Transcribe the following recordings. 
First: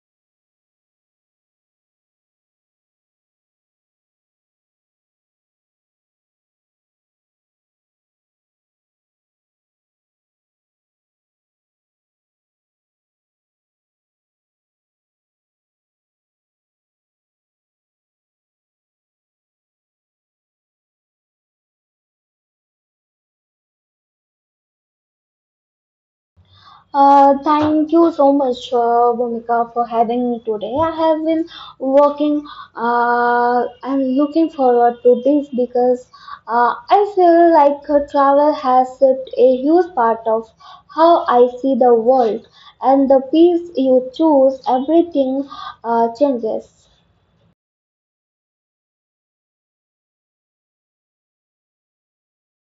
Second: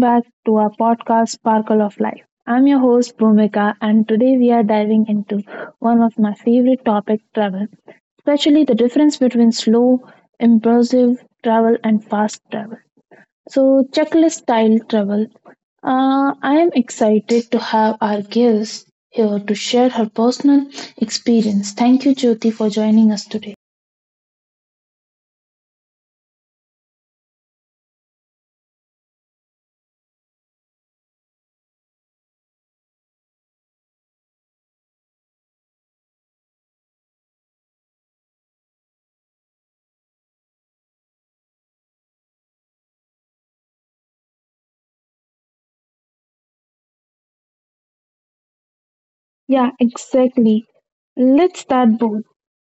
back to our podcast Sparkle of Life. I'm your host Bhumika, and today we are diving into one of my favorite topic travel, especially the difference between slow, impulsive travel and fast travel. So checklist style travel. I am excited to have our guest here to share her personal experience. Thank you Jyoti for joining us today. Thank you so much, Bhumika, for having me today. I have been working am looking forward to this because I feel like travel has shaped a huge part of how I see the world, and the piece you choose, everything changes. Yeah, exactly. Let's start, Boo.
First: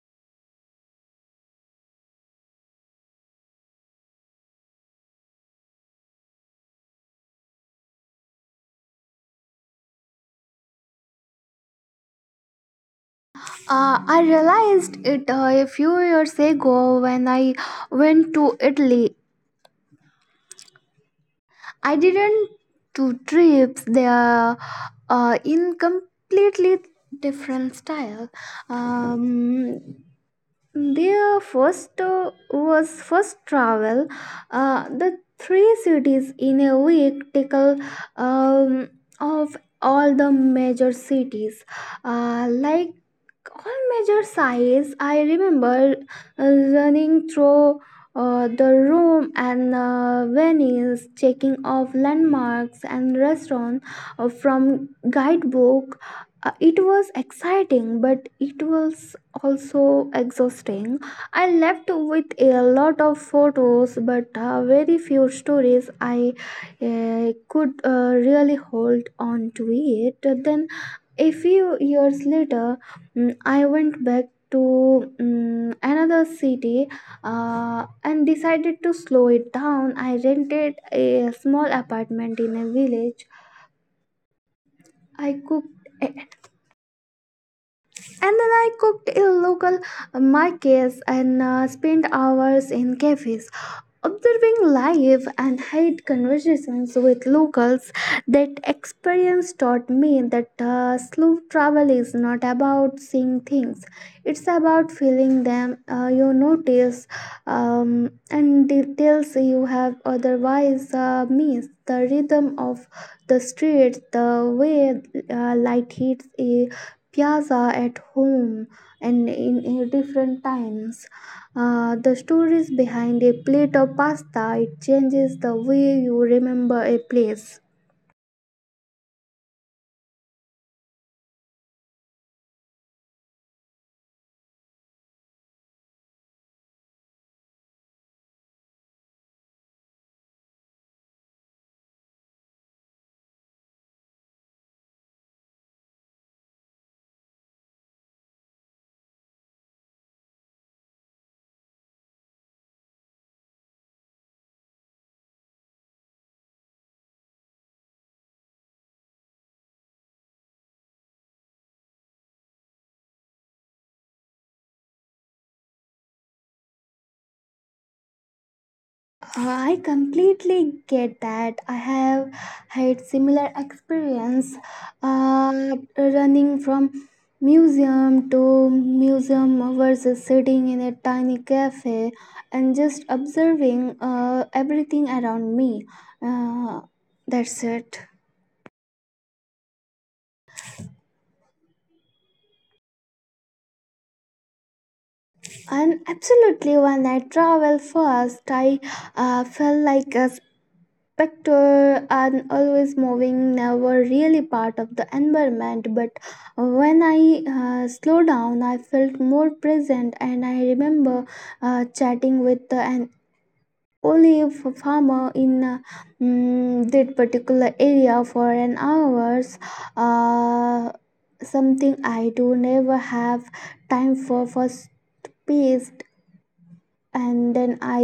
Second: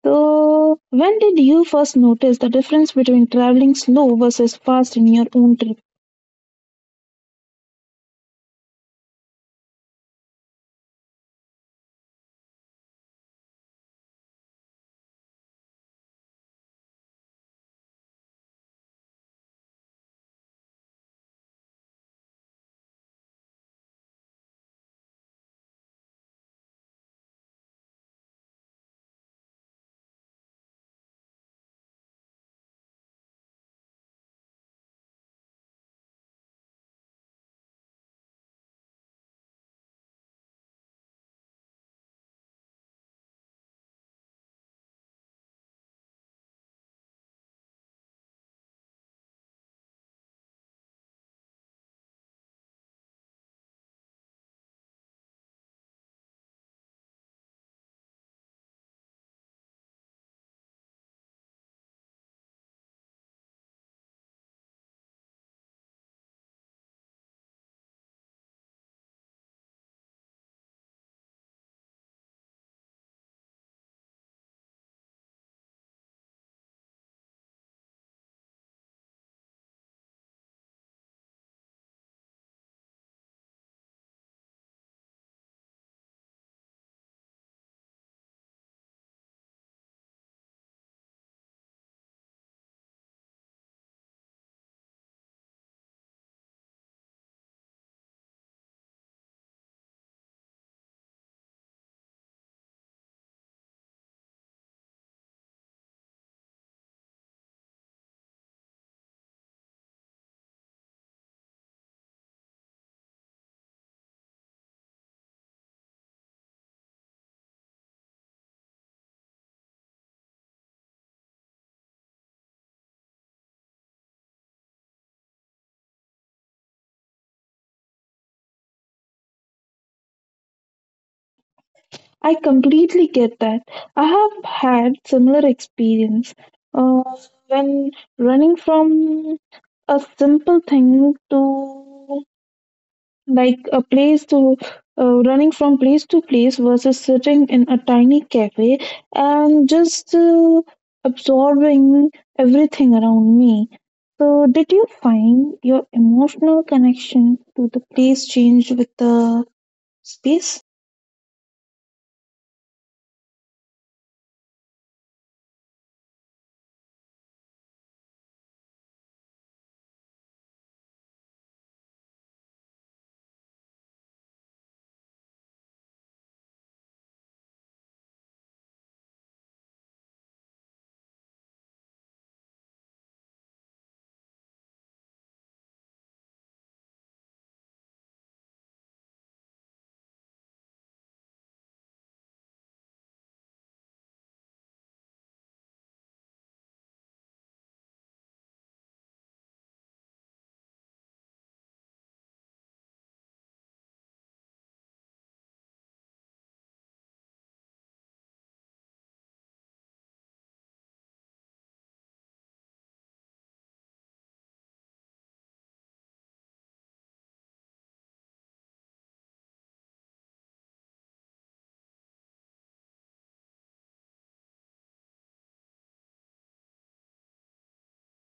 So, when did you first notice the difference between traveling slow versus fast in your own trip? I realized it a few years ago when I went to Italy. I didn't two trips. They are in completely different style. Um, their first was first travel. The three cities in a week tickle um, of all the major cities like all major sighs. I remember running through the room and venues, checking off landmarks and restaurants from guidebook. It was exciting, but it was also exhausting. I left with a lot of photos, but very few stories I could really hold on to it. Then a few years later I went back to another city and decided to slow it down. I rented a small apartment in a village. I cooked eh, and then I cooked in local markets and spent hours in cafes, observing live and held conversations with locals. That experience taught me that slow travel is not about seeing things; it's about feeling them. You notice um, and details you have otherwise missed. The rhythm of the streets, the way light hits a piazza at home and in different times. The stories behind a plate of pasta it changes the way you remember a place. I completely get that. I have had similar experience uh, when running from a simple thing to like a place to running from place to place versus sitting in a tiny cafe and just absorbing everything around me. So, did you find your emotional connection to the place change with the space? I completely get that. I have had similar experience uh, running from museum to museum versus sitting in a tiny cafe and just observing everything around me. Uh, that's it. And absolutely, when I travel first, I felt like a specter and always moving, never really part of the environment. But when I slowed down, I felt more present, and I remember chatting with an olive farmer in that particular area for an hours. Uh, Something I do never have time for space, and then I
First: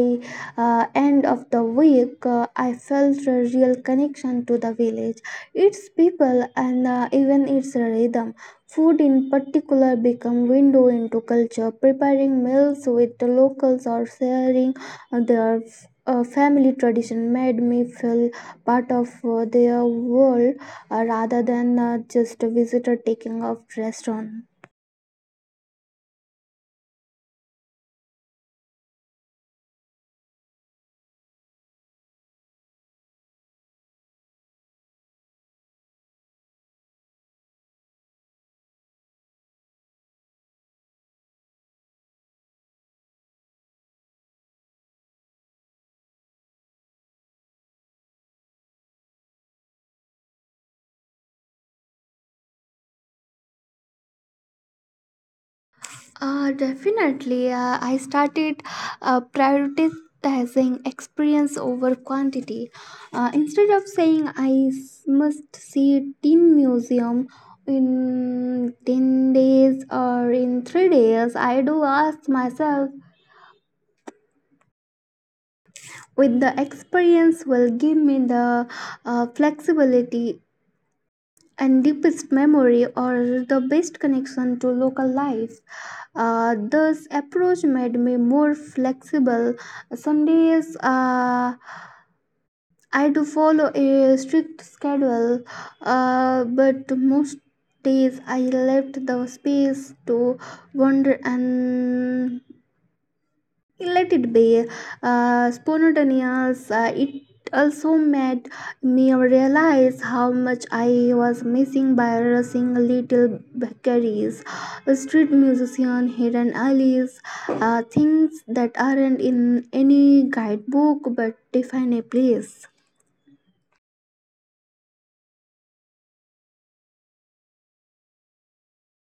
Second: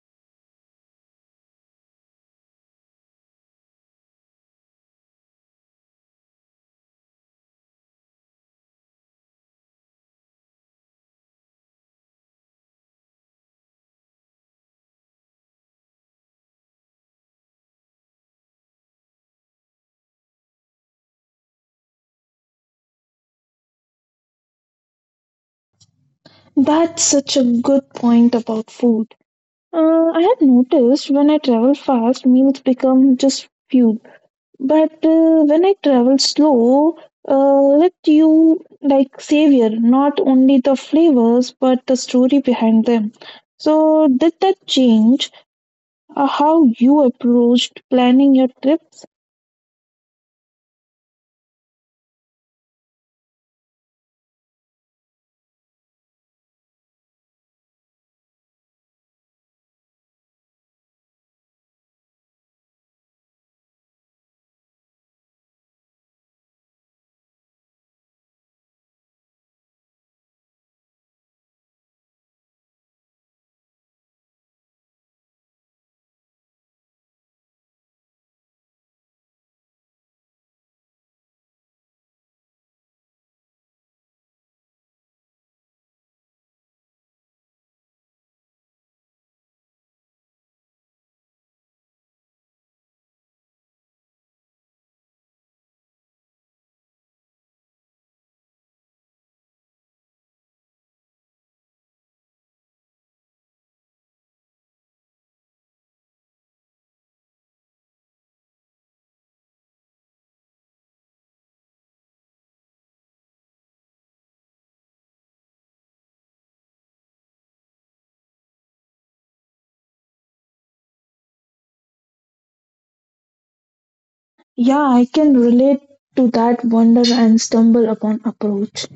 end of the week I felt a real connection to the village, its people and even its rhythm. Food in particular become window into culture, preparing meals with the locals or sharing their family tradition made me feel part of their world rather than just a visitor taking off restaurant. That's such a good point about food. I have noticed when I travel fast, meals become just fuel. But when I travel slow, let you like savor not only the flavors but the story behind them. So did that change how you approached planning your trips? Definitely. I started prioritizing experience over quantity. Instead of saying must see tin museum in 10 days or in 3 days, I do ask myself with the experience will give me the flexibility and deepest memory or the best connection to local life. This approach made me more flexible. Some days I do follow a strict schedule, but most days I left the space to wander and let it be. Spontaneous. It also made me realize how much I was missing by rushing little bakeries, street musician, hidden alleys, things that aren't in any guidebook but define a place. Yeah, I can relate to that wonder and stumble upon approach.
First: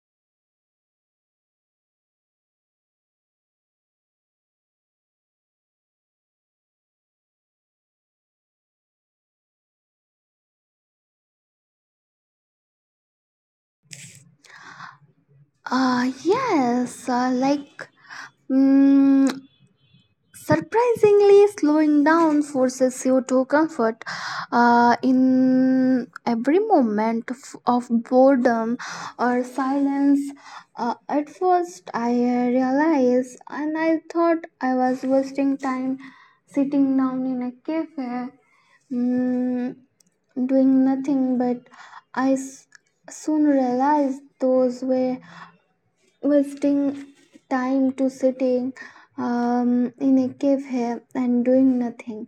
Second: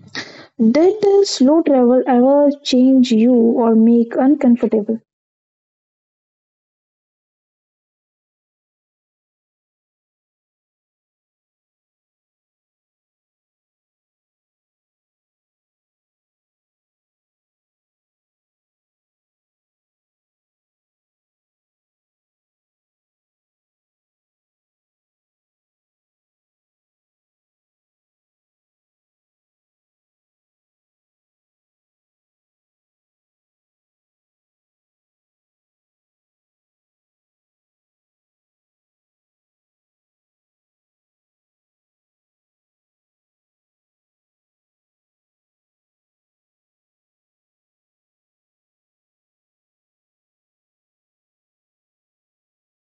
Did slow travel ever change you or make uncomfortable? Yes, like Mm, surprisingly slowing down forces you to comfort in every moment of boredom or silence. At first I realized and I thought I was wasting time sitting down in a cafe, mm, doing nothing, but i s- soon realized those were wasting time to sitting in a cave here and doing nothing.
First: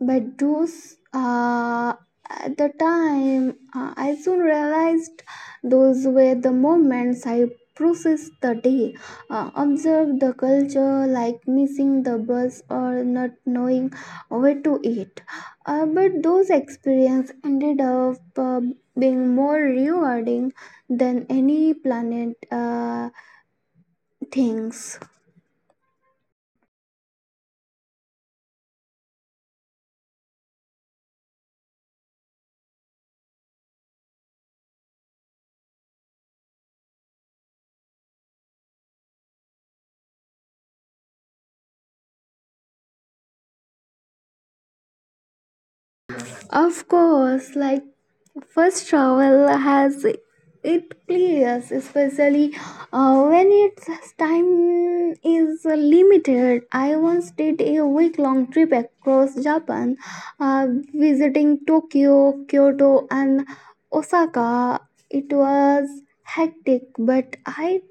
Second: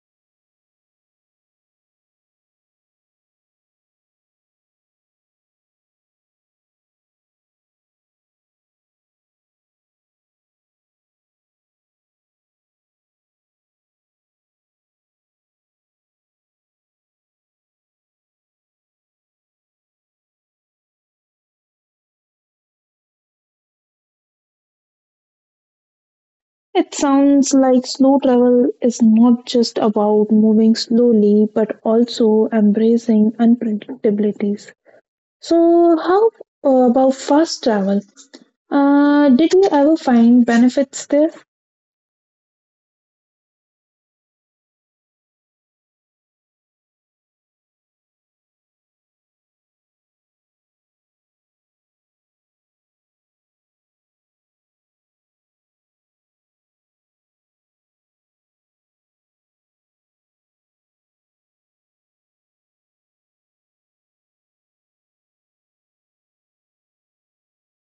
But those at the time, I soon realized those were the moments I processed the day, observed the culture, like missing the bus or not knowing where to eat. But those experiences ended up being more rewarding than any planet. Things. It sounds like slow travel is not just about moving slowly but also embracing unpredictabilities. So, how about fast travel? Did you ever find benefits there? Of course, like first travel has it clears, especially when its time is limited. I once did a week-long trip across Japan, uh, visiting Tokyo, Kyoto, and Osaka. It was hectic, but I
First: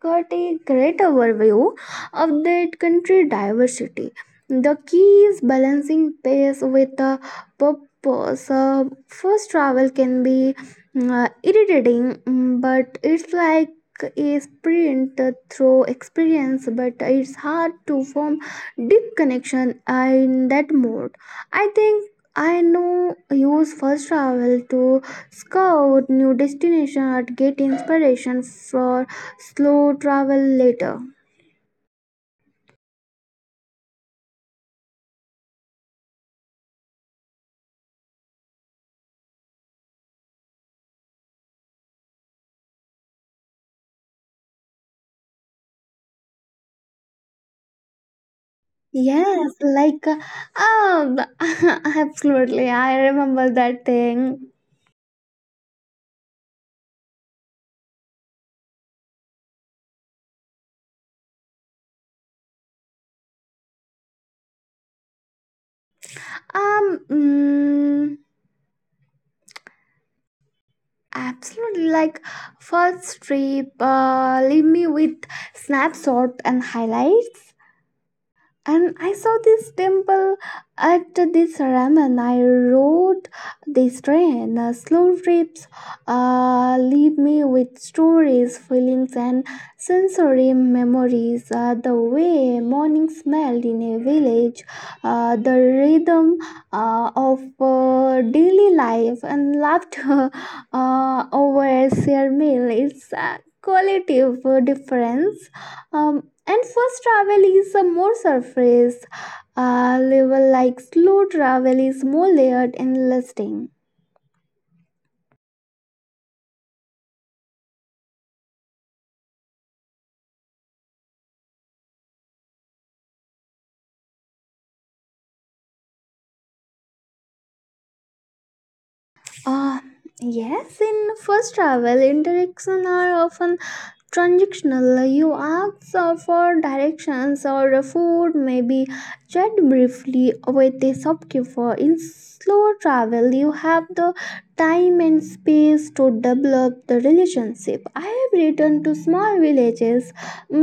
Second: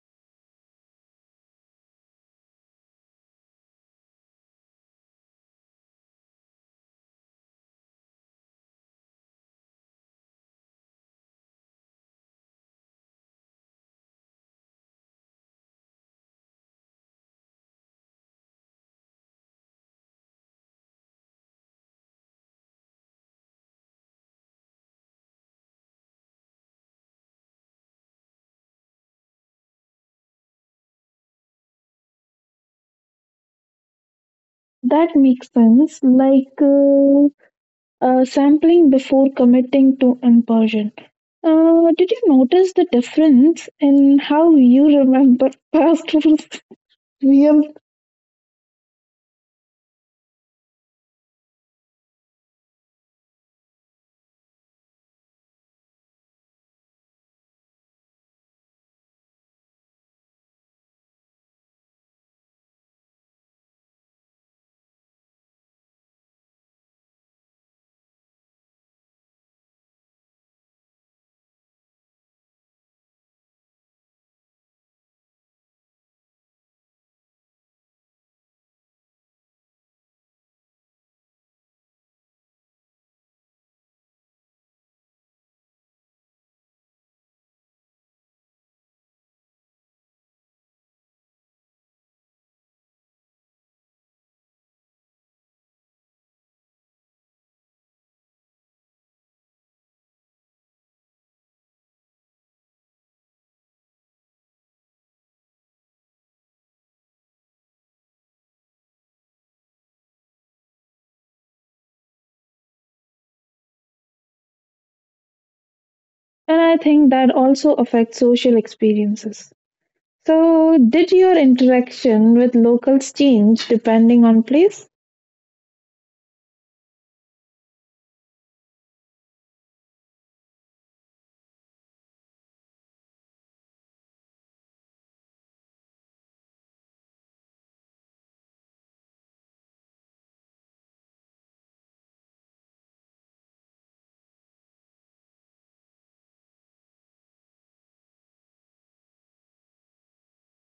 got a great overview of that country diversity. The key is balancing pace with the purpose. First travel can be irritating, but it's like a sprint through experience, but it's hard to form deep connection in that mode. I think I know use first travel to scout new destination or get inspiration for slow travel later. That makes sense, like sampling before committing to immersion. Did you notice the difference in how you remember past rules? Yes, like absolutely. I remember that thing. Um, mm, absolutely. Like first trip, leave me with snapshot and highlights. And I saw this temple at this ramen. I rode this train. Slow trips leave me with stories, feelings, and sensory memories. The way morning smelled in a village, the rhythm of daily life, and laughter over a shared meal. It's a qualitative difference. And first travel is a more surface level, like slow travel is more layered and lasting. And I think that also affects social experiences. So, did your interaction with locals change depending on place? Uh, yes, in first travel, interactions are often transactional. You ask for directions or food, maybe chat briefly with a shopkeeper. In slow travel you have the time and space to develop the relationship. I have returned to small villages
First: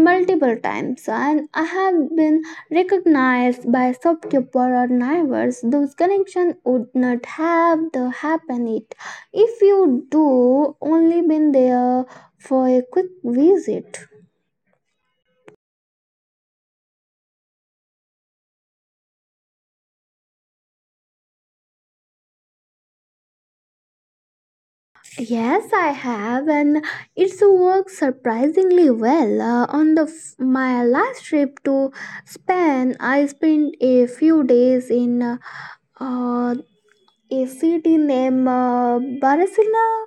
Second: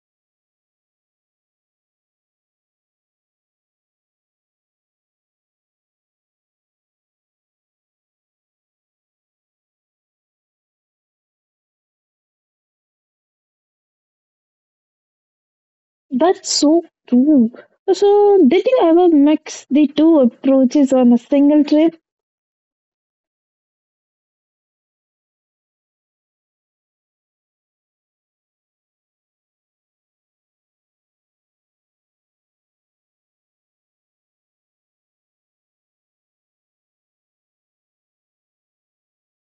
multiple times and I have been recognized by shopkeeper or neighbors. Those connections would not have the happen it if you do only been there for a quick visit. That's so true. So, did you ever mix the two approaches on a single trip? Yes, I have, and it's worked surprisingly well. On my last trip to Spain, I spent a few days in uh, a city named Barcelona.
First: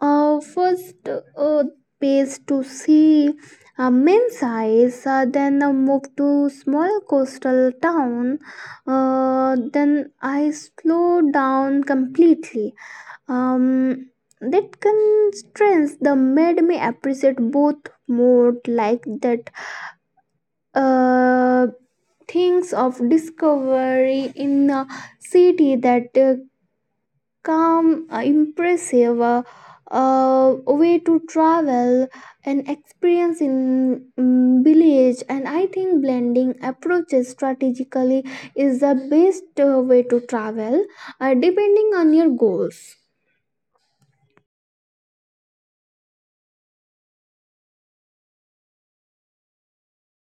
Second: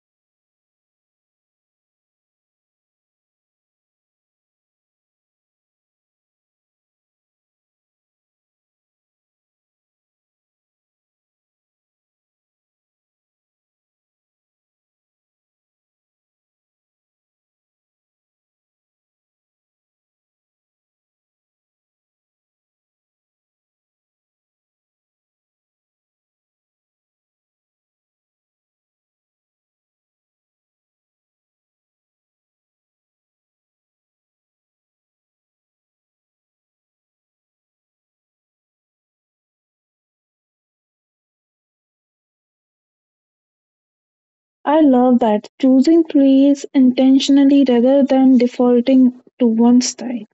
First, uh, base to see main size, then moved to small coastal town. Then I slowed down completely. um that constraints the made me appreciate both more, like that uh things of discovery in a city that calm impressive way to travel and experience in village. And I think blending approaches strategically is the best way to travel depending on your goals. I love that. Choosing place intentionally rather than defaulting to one style.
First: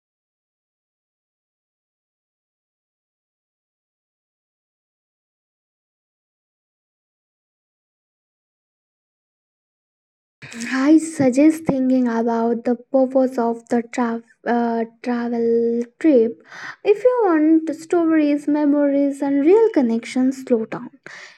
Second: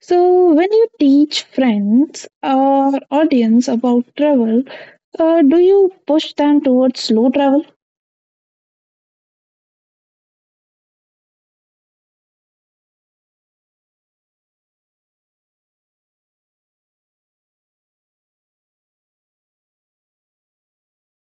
So, when you teach friends or audience about travel, do you push them towards slow travel? I suggest thinking about the purpose of the travel trip. If you want stories, memories, and real connections, slow down.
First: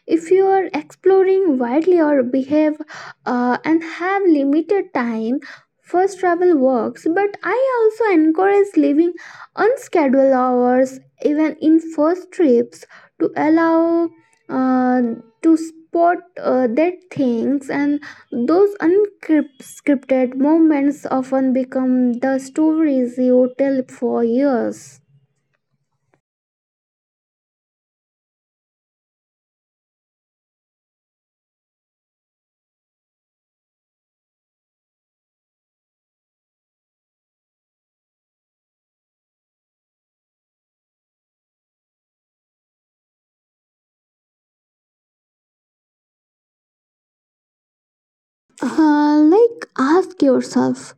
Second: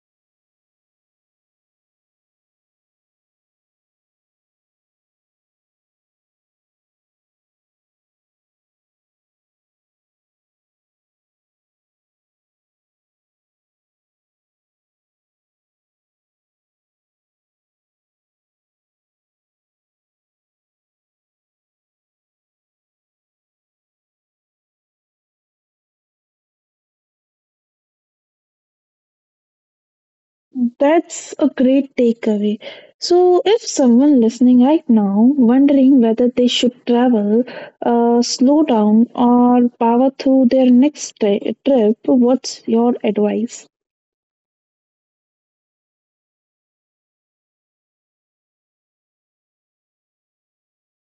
If you are exploring widely or behave and have limited time, first travel works, but I also encourage leaving unscheduled hours even in first trips to allow uh, to spot that things. And those unscripted moments often become the stories you tell for years. That's a great takeaway. So, if someone listening right now wondering whether they should travel, slow down, or power through their next trip, what's your advice? Like ask yourself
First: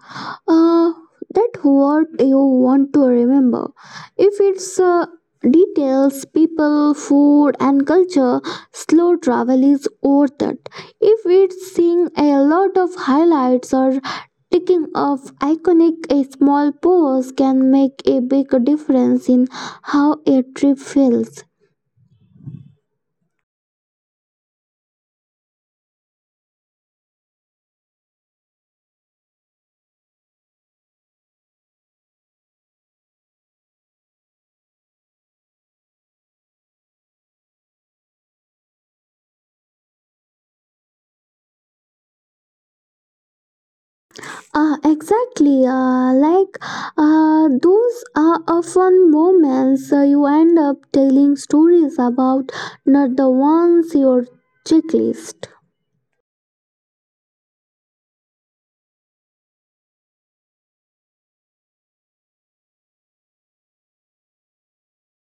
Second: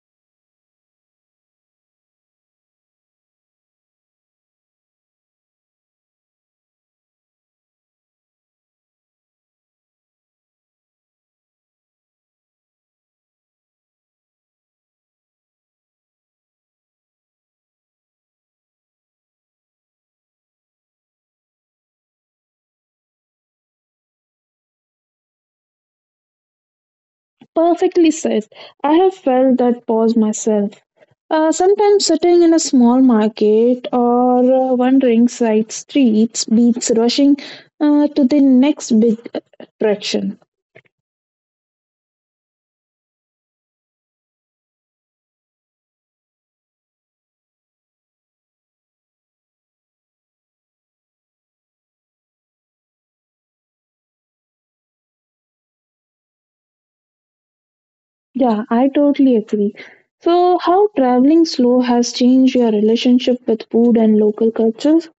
uh, that what you want to remember. If it's details, people, food and culture, slow travel is worth it. If it's seeing a lot of highlights or ticking off iconic, a small pose can make a big difference in how a trip feels. Perfectly said. I have felt that pause myself. Sometimes sitting in a small market or wandering side streets beats rushing to the next big attraction. Exactly. Like those are often moments you end up telling stories about, not the ones your checklist. Yeah, I totally agree. So, how traveling slow has changed your relationship with food and local cultures?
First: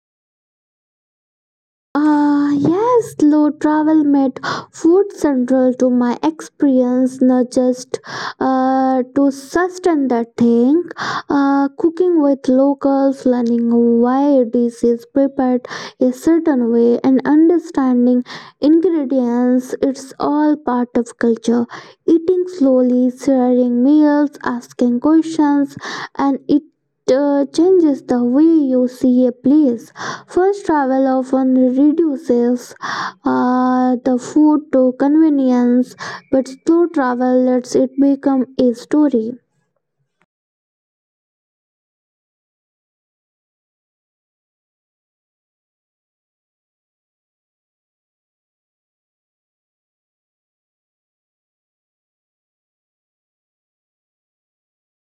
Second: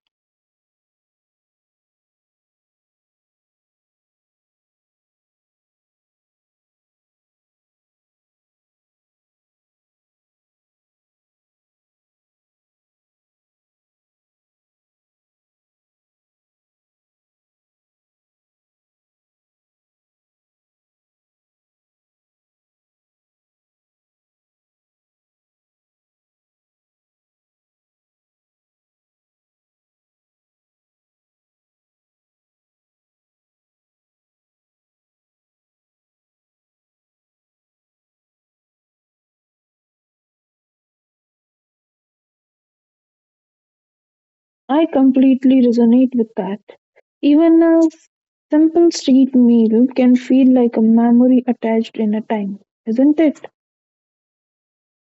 Ah, yes, slow travel made food central to my experience, not just to sustain the thing. Cooking with locals, learning why dish is prepared a certain way, and understanding ingredients, it's all part of culture. Eating slowly, sharing meals, asking questions, and it changes the way you see a place. First travel often reduces the food to convenience, but slow travel lets it become a story. I completely resonate with that. Even a simple street meal can feel like a memory attached in a time, isn't it?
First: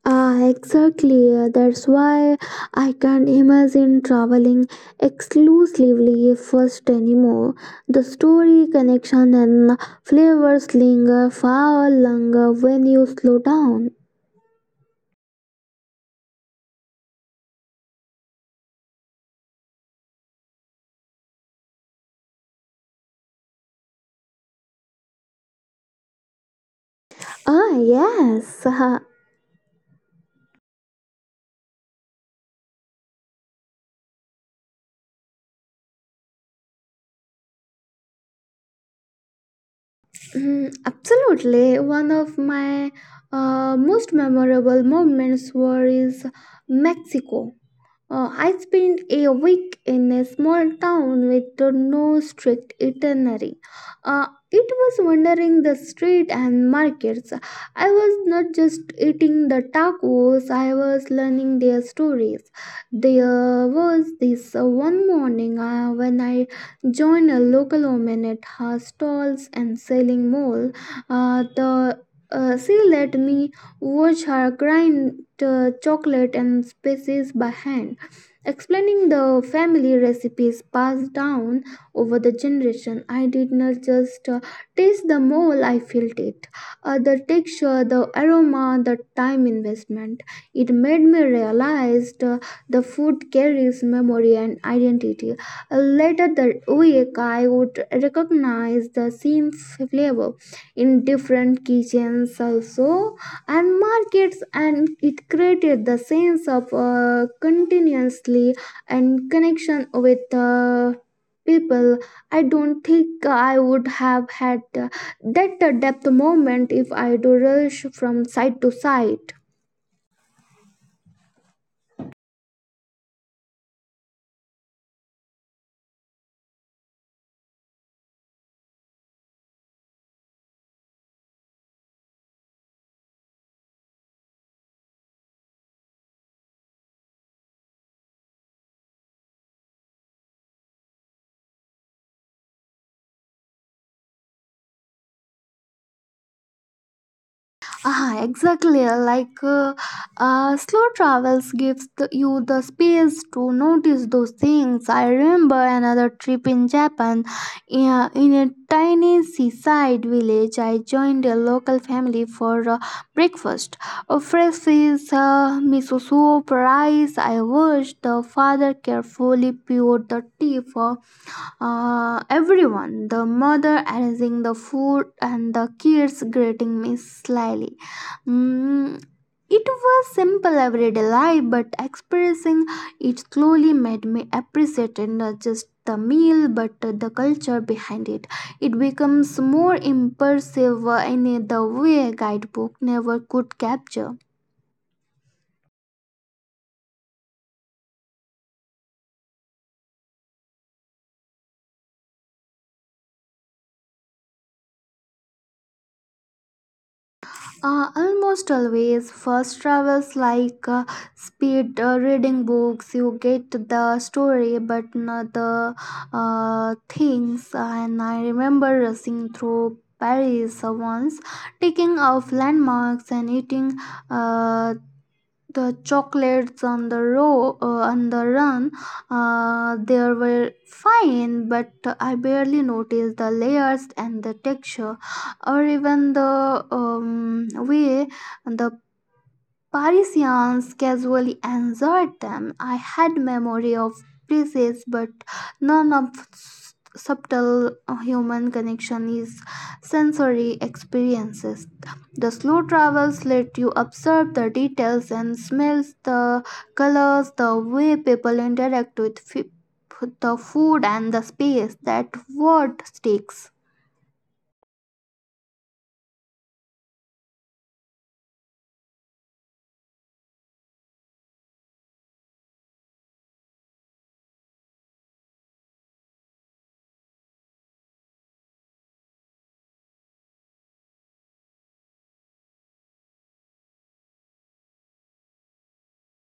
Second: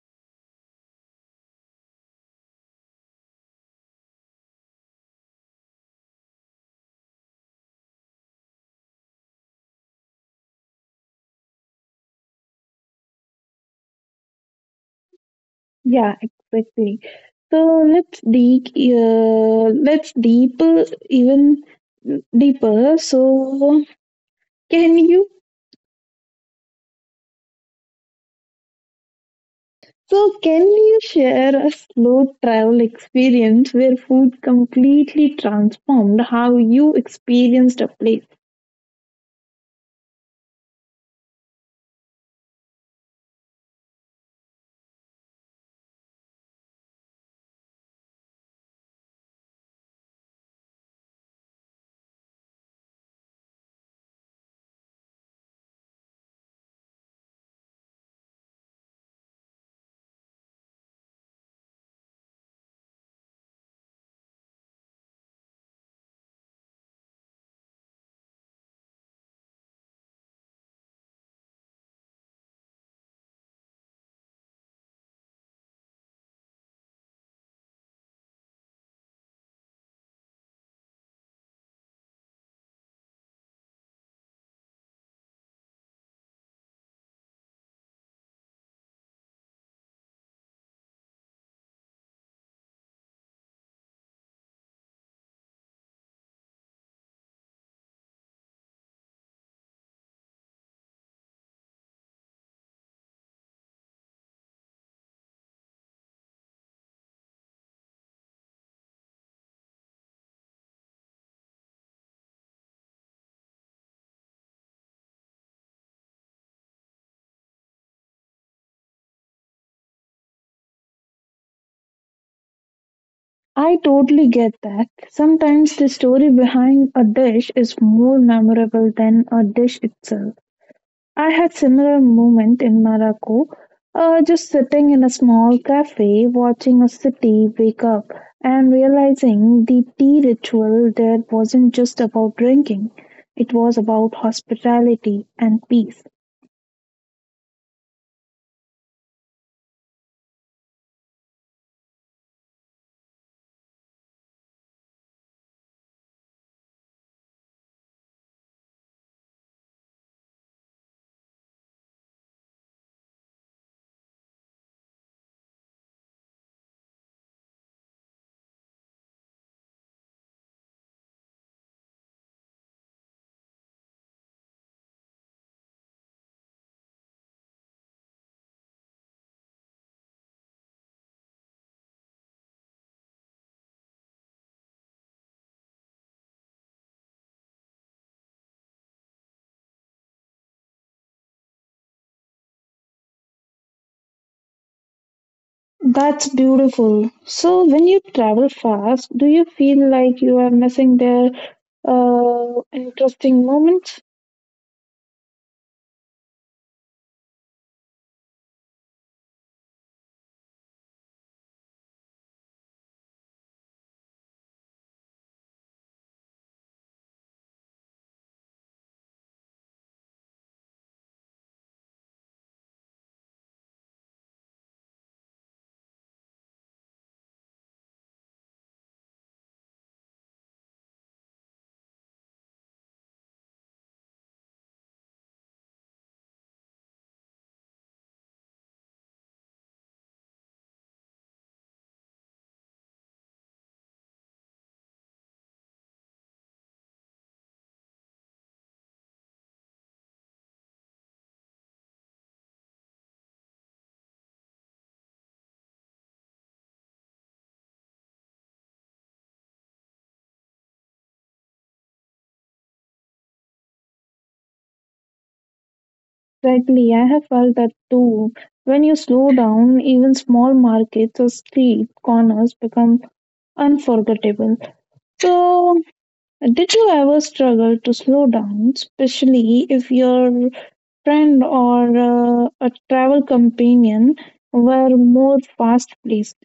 Ah, exactly. That's why I can't imagine traveling exclusively first anymore. The story, connection, and flavors linger far longer when you slow down. Yeah, exactly. So let's deep even deeper. Can you Ah, yes. So, can you share a slow travel experience where food completely transformed how you experienced a place? Mm, absolutely. One of my most memorable moments was Mexico. I spent a week in a small town with no strict itinerary. It was wandering the street and markets. I was not just eating the tacos, I was learning their stories. There was this one morning when I joined a local woman at her stalls and selling mole. The She let me watch her grind chocolate and spices by hand. Explaining the family recipes passed down over the generation, I did not just taste the mole, I felt it. The texture, the aroma, the time investment. It made me realize the food carries memory and identity. Later that week, I would recognize the same flavor in different kitchens also and markets, and it created the sense of continuously and connection with people. I don't think I would have had that depth moment if I do rush from side to side. I totally get that. Sometimes the story behind a dish is more memorable than a dish itself. I had similar moment in Morocco, just sitting in a small cafe watching a city wake up and realizing the tea ritual there wasn't just about drinking. It was about hospitality and peace. Ah, exactly. Like slow travels gives you the space to notice those things. I remember another trip in Japan. Yeah, in a tiny seaside village, I joined a local family for breakfast. A fresh fish, miso soup, rice. I watched the father carefully peel the tea for everyone, the mother arranging the food and the kids greeting me slyly. Mm, it was simple everyday life, but experiencing it slowly made me appreciate it, not just the meal but the culture behind it. It becomes more impressive in the way guidebook never could capture. That's beautiful. So when you travel fast, do you feel like you are missing their interesting moments? Almost always, first travels like speed reading books. You get the story, but not the things. And I remember rushing through Paris once, taking off landmarks and eating uh, the chocolates on the row on the run. They were fine, but I barely noticed the layers and the texture, or even the way the Parisians casually answered them. I had memory of places, but none of subtle human connection is sensory experiences. The slow travels let you observe the details and smells, the colors, the way people interact with the food and the space. That word sticks. Exactly, I have felt that too. When you slow down, even small markets or street corners become unforgettable. So, did you ever struggle to slow down, especially if your friend or a travel companion were more fast paced?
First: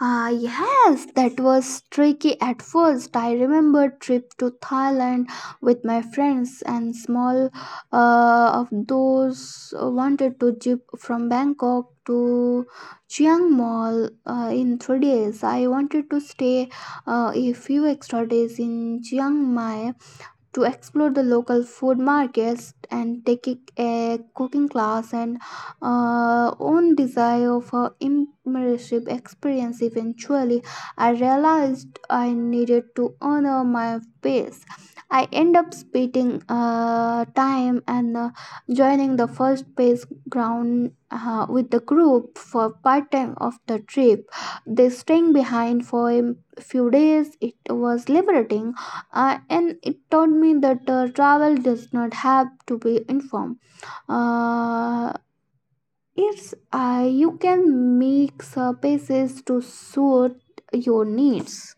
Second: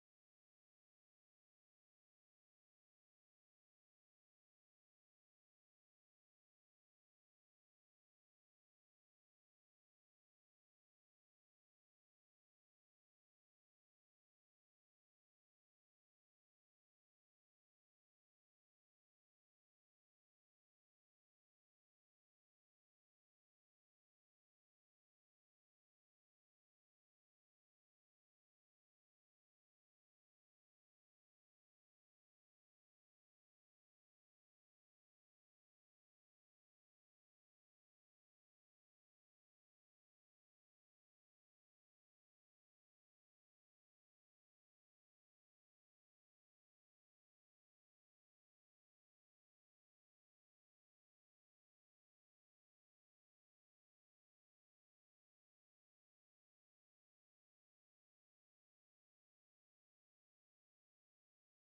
Ah, yes, that was tricky at first. I remember trip to Thailand with my friends and small of those wanted to jeep from Bangkok to Chiang Mai in 3 days. I wanted to stay a few extra days in Chiang Mai to explore the local food markets and taking a cooking class, and own desire of a immersive experience. Eventually I realized I needed to honor my pace. I end up spending time, and joining the first base ground with the group for part time of the trip, they staying behind for a few days. It was liberating, and it taught me that travel does not have to be informed. Uh, it's you can make spaces to suit your needs.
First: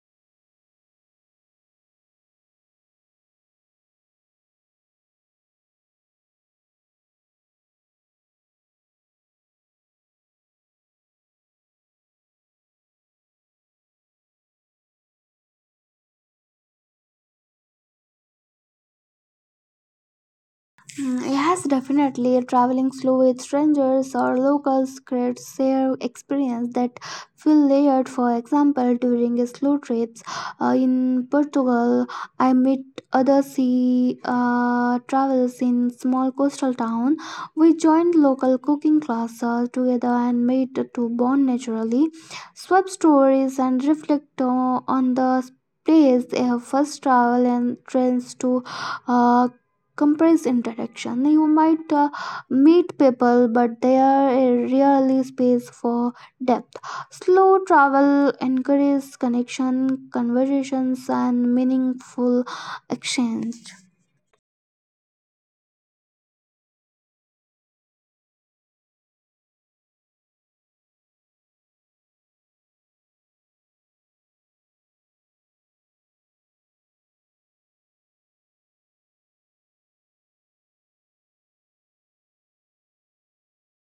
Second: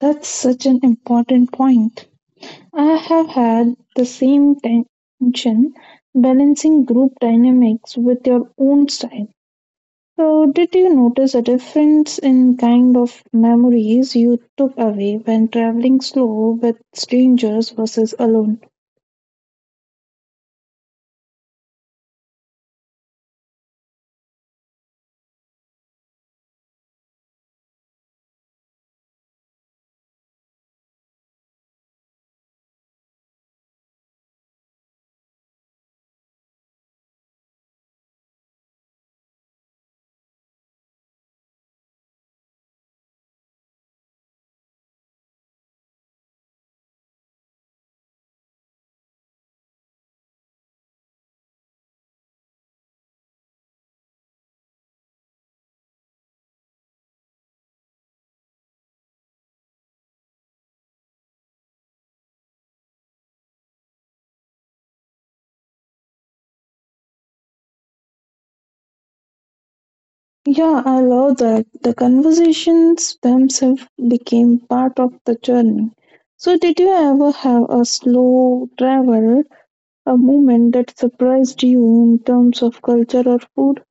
That's such an important point. I have had the same tension balancing group dynamics with your own style. So, did you notice a difference in kind of memories you took away when traveling slow with strangers versus alone? Mm, yes, definitely. Traveling slow with strangers or locals creates shared experience that feel layered. For example, during a slow trips in Portugal, I met other sea travelers in small coastal town. We joined local cooking classes together and made to bond naturally, swap stories and reflect on the place. Their first travel and trends to uh, compressed interaction. You might meet people, but there is rarely space for depth. Slow travel encourages connection, conversations, and meaningful exchange. Yeah, I love that. The conversations themselves became part of the journey. So, did you ever have a slow travel, a moment that surprised you in terms of culture or food?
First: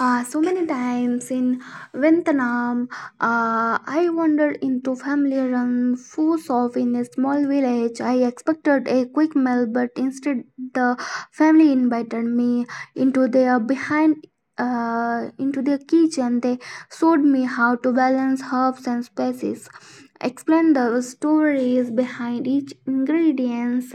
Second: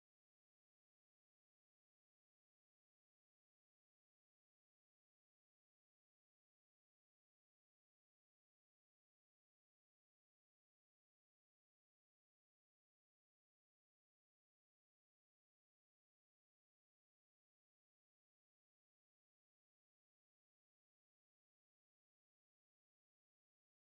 So many times in Vietnam, I wandered into family-run food shop in a small village. I expected a quick meal, but instead the family invited me into their behind into their kitchen. They showed me how to balance herbs and spices, explained the stories behind each ingredients,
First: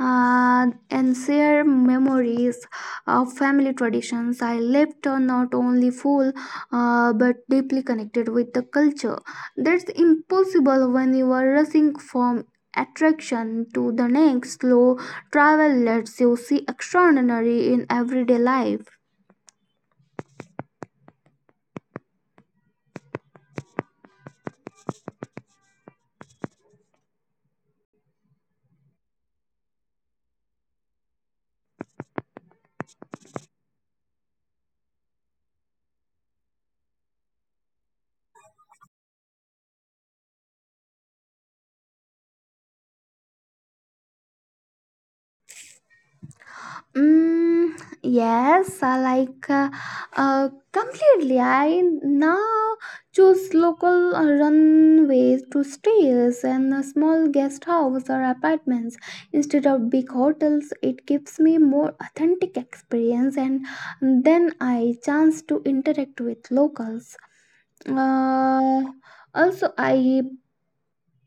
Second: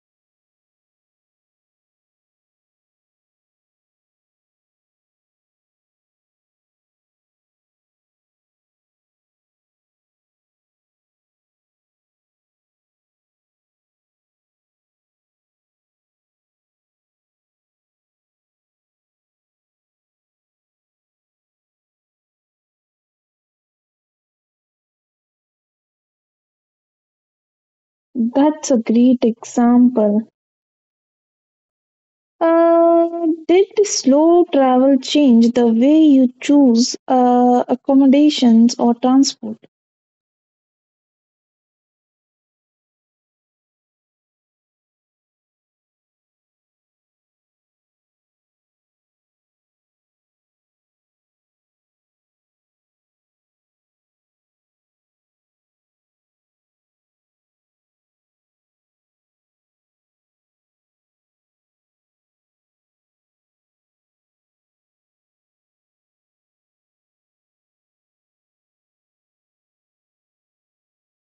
and share memories of family traditions. I left not only full but deeply connected with the culture. That's impossible when you are rushing from attraction to the next. Slow travel lets you see extraordinary in everyday life. That's a great example. Did slow travel change the way you choose accommodations or transport? Mm, yes, I like completely. I now choose local runways to stays and small guest house or apartments instead of big hotels. It gives me more authentic experience, and then I chance to interact with locals. Uh, Also, I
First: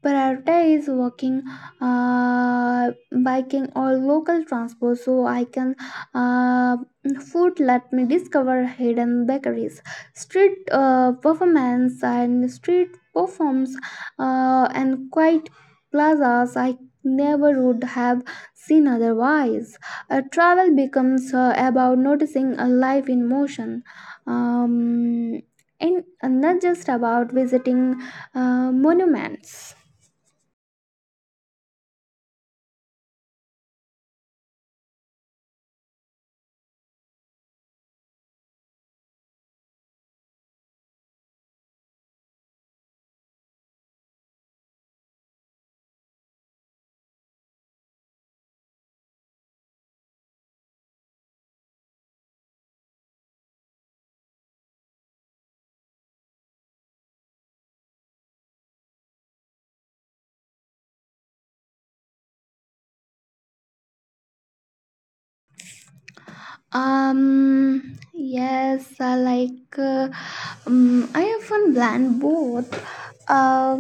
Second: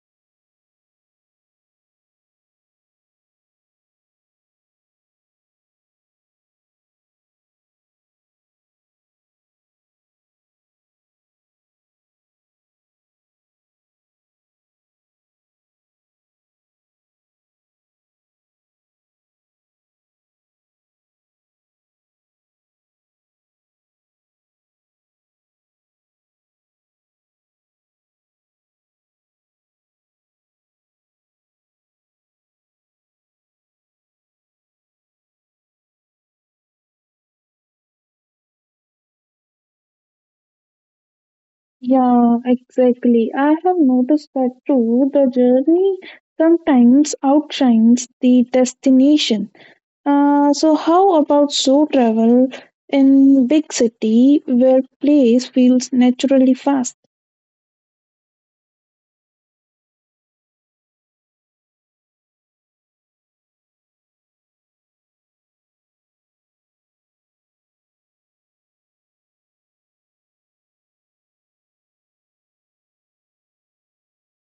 prioritize walking, uh, biking or local transport, so I can uh, food let me discover hidden bakeries, street performance and street performs, and quiet plazas I never would have seen otherwise. Travel becomes about noticing a life in motion, um, and not just about visiting monuments. Yeah, exactly. I have noticed that too. The journey sometimes outshines the destination. So, how about slow travel in big city where place feels naturally fast? Yes, I often blend both. Uh,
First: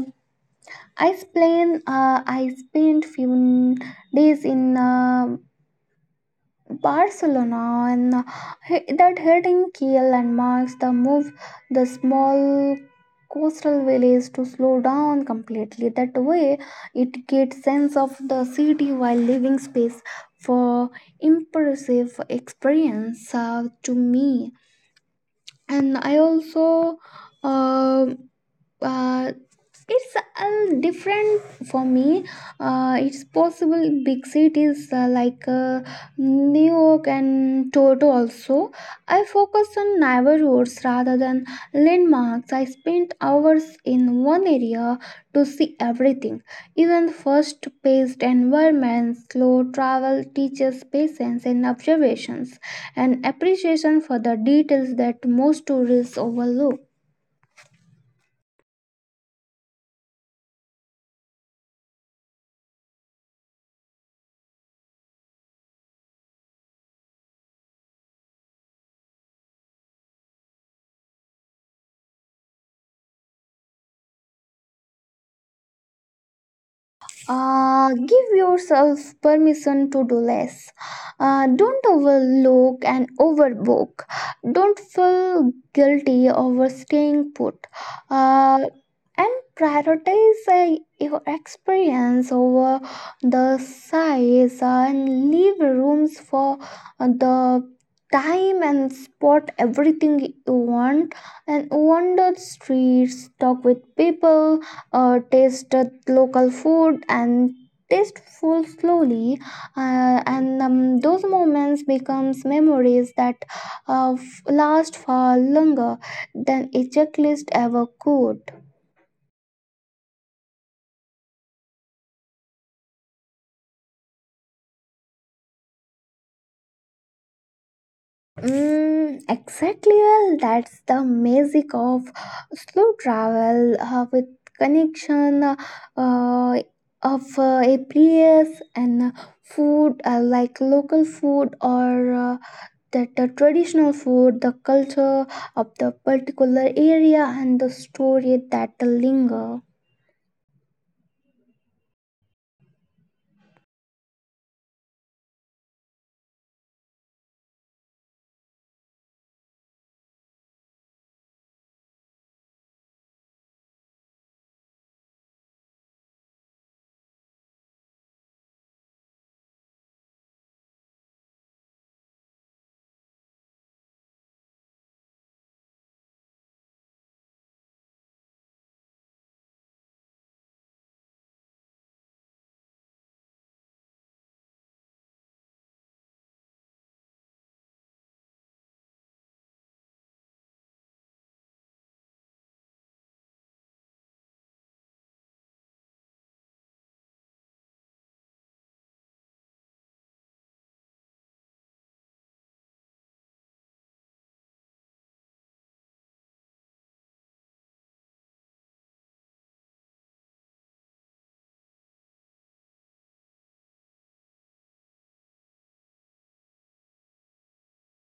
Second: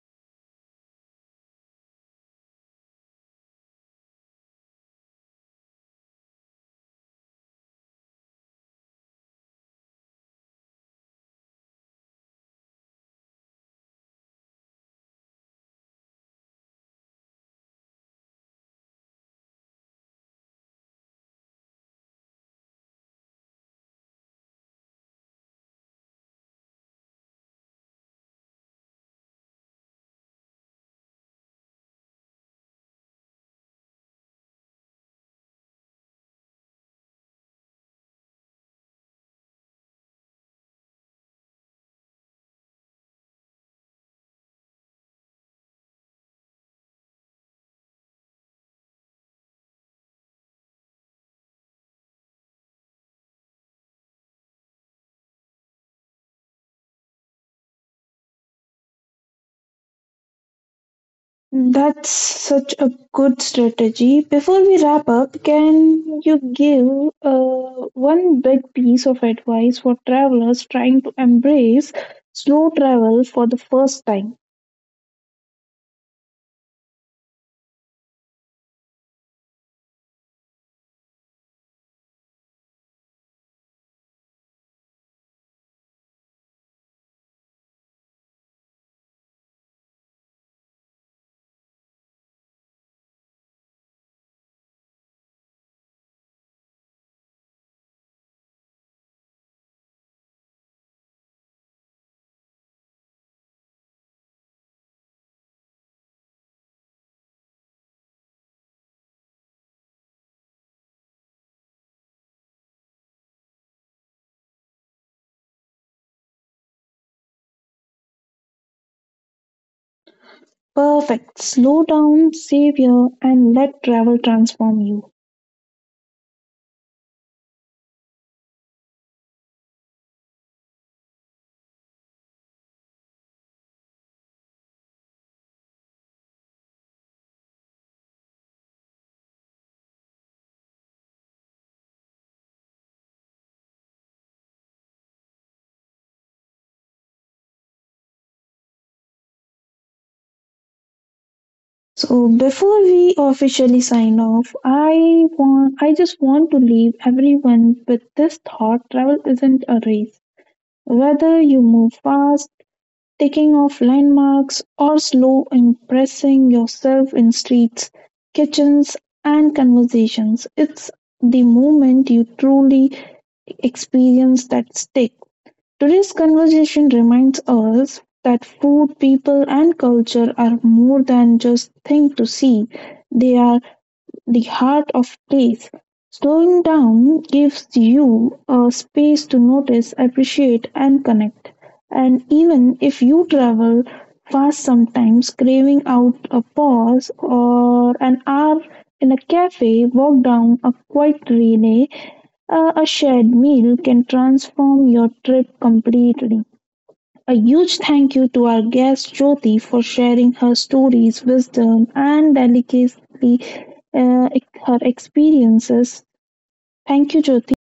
I spent few days in Barcelona, and that hitting key landmarks, the move the small coastal village to slow down completely. That way it gets sense of the city while leaving space for impressive experience to me. And I also uh, uh, it's different for me. It's possible big cities New York and Toronto also. I focus on neighborhoods rather than landmarks. I spent hours in one area to see everything. Even first paced environments, slow travel teaches patience and observations and appreciation for the details that most tourists overlook. That's such a good strategy. Before we wrap up, can you give one big piece of advice for travelers trying to embrace slow travel for the first time? Give yourself permission to do less. Don't overlook and overbook. Don't feel guilty over staying put. Uh, and prioritize your experience over the size, and leave rooms for the time and spot everything you want, and wander streets, talk with people, taste local food and taste food slowly. And those moments becomes memories that last far longer than a checklist ever could. Perfect. Slow down, save here, and let travel transform you. Mm, exactly. Well, that's the magic of slow travel, with connection uh, of a place, and food, like local food, or that the traditional food, the culture of the particular area, and the story that linger. So before we officially sign off, I just want to leave everyone with this thought: travel isn't a race. Whether you move fast taking off landmarks, or slow impressing yourself in streets, kitchens, and conversations. It's the moment you truly experience that stick. Today's conversation reminds us that food, people, and culture are more than just things to see. They are the heart of place. Slowing down gives you a space to notice, appreciate, and connect. And even if you travel fast sometimes, craving out a pause or an hour in a cafe, walk down a quiet relay, a shared meal can transform your trip completely. A huge thank you to our guest Jyoti for sharing her stories, wisdom, and delicately uh, her experiences. Thank you, Jyoti.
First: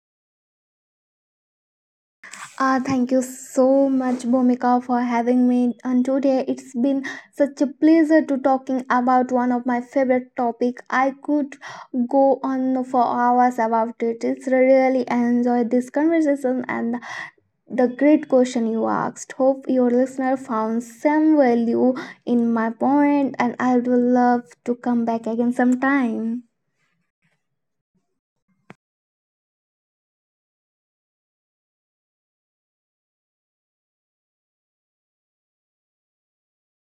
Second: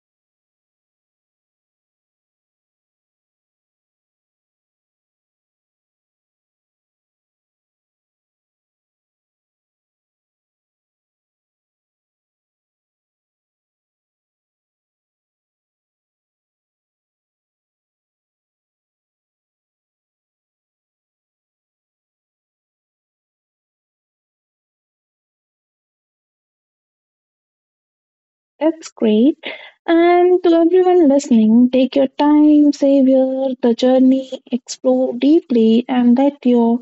Ah, thank you so much, Bhumika, for having me on today. It's been such a pleasure to talking about one of my favorite topic. I could go on for hours about it. It's really enjoyed this conversation and the great question you asked. Hope your listener found some value in my point, and I would love to come back again sometime. That's great. And to everyone listening, take your time, savor the journey, explore deeply, and let your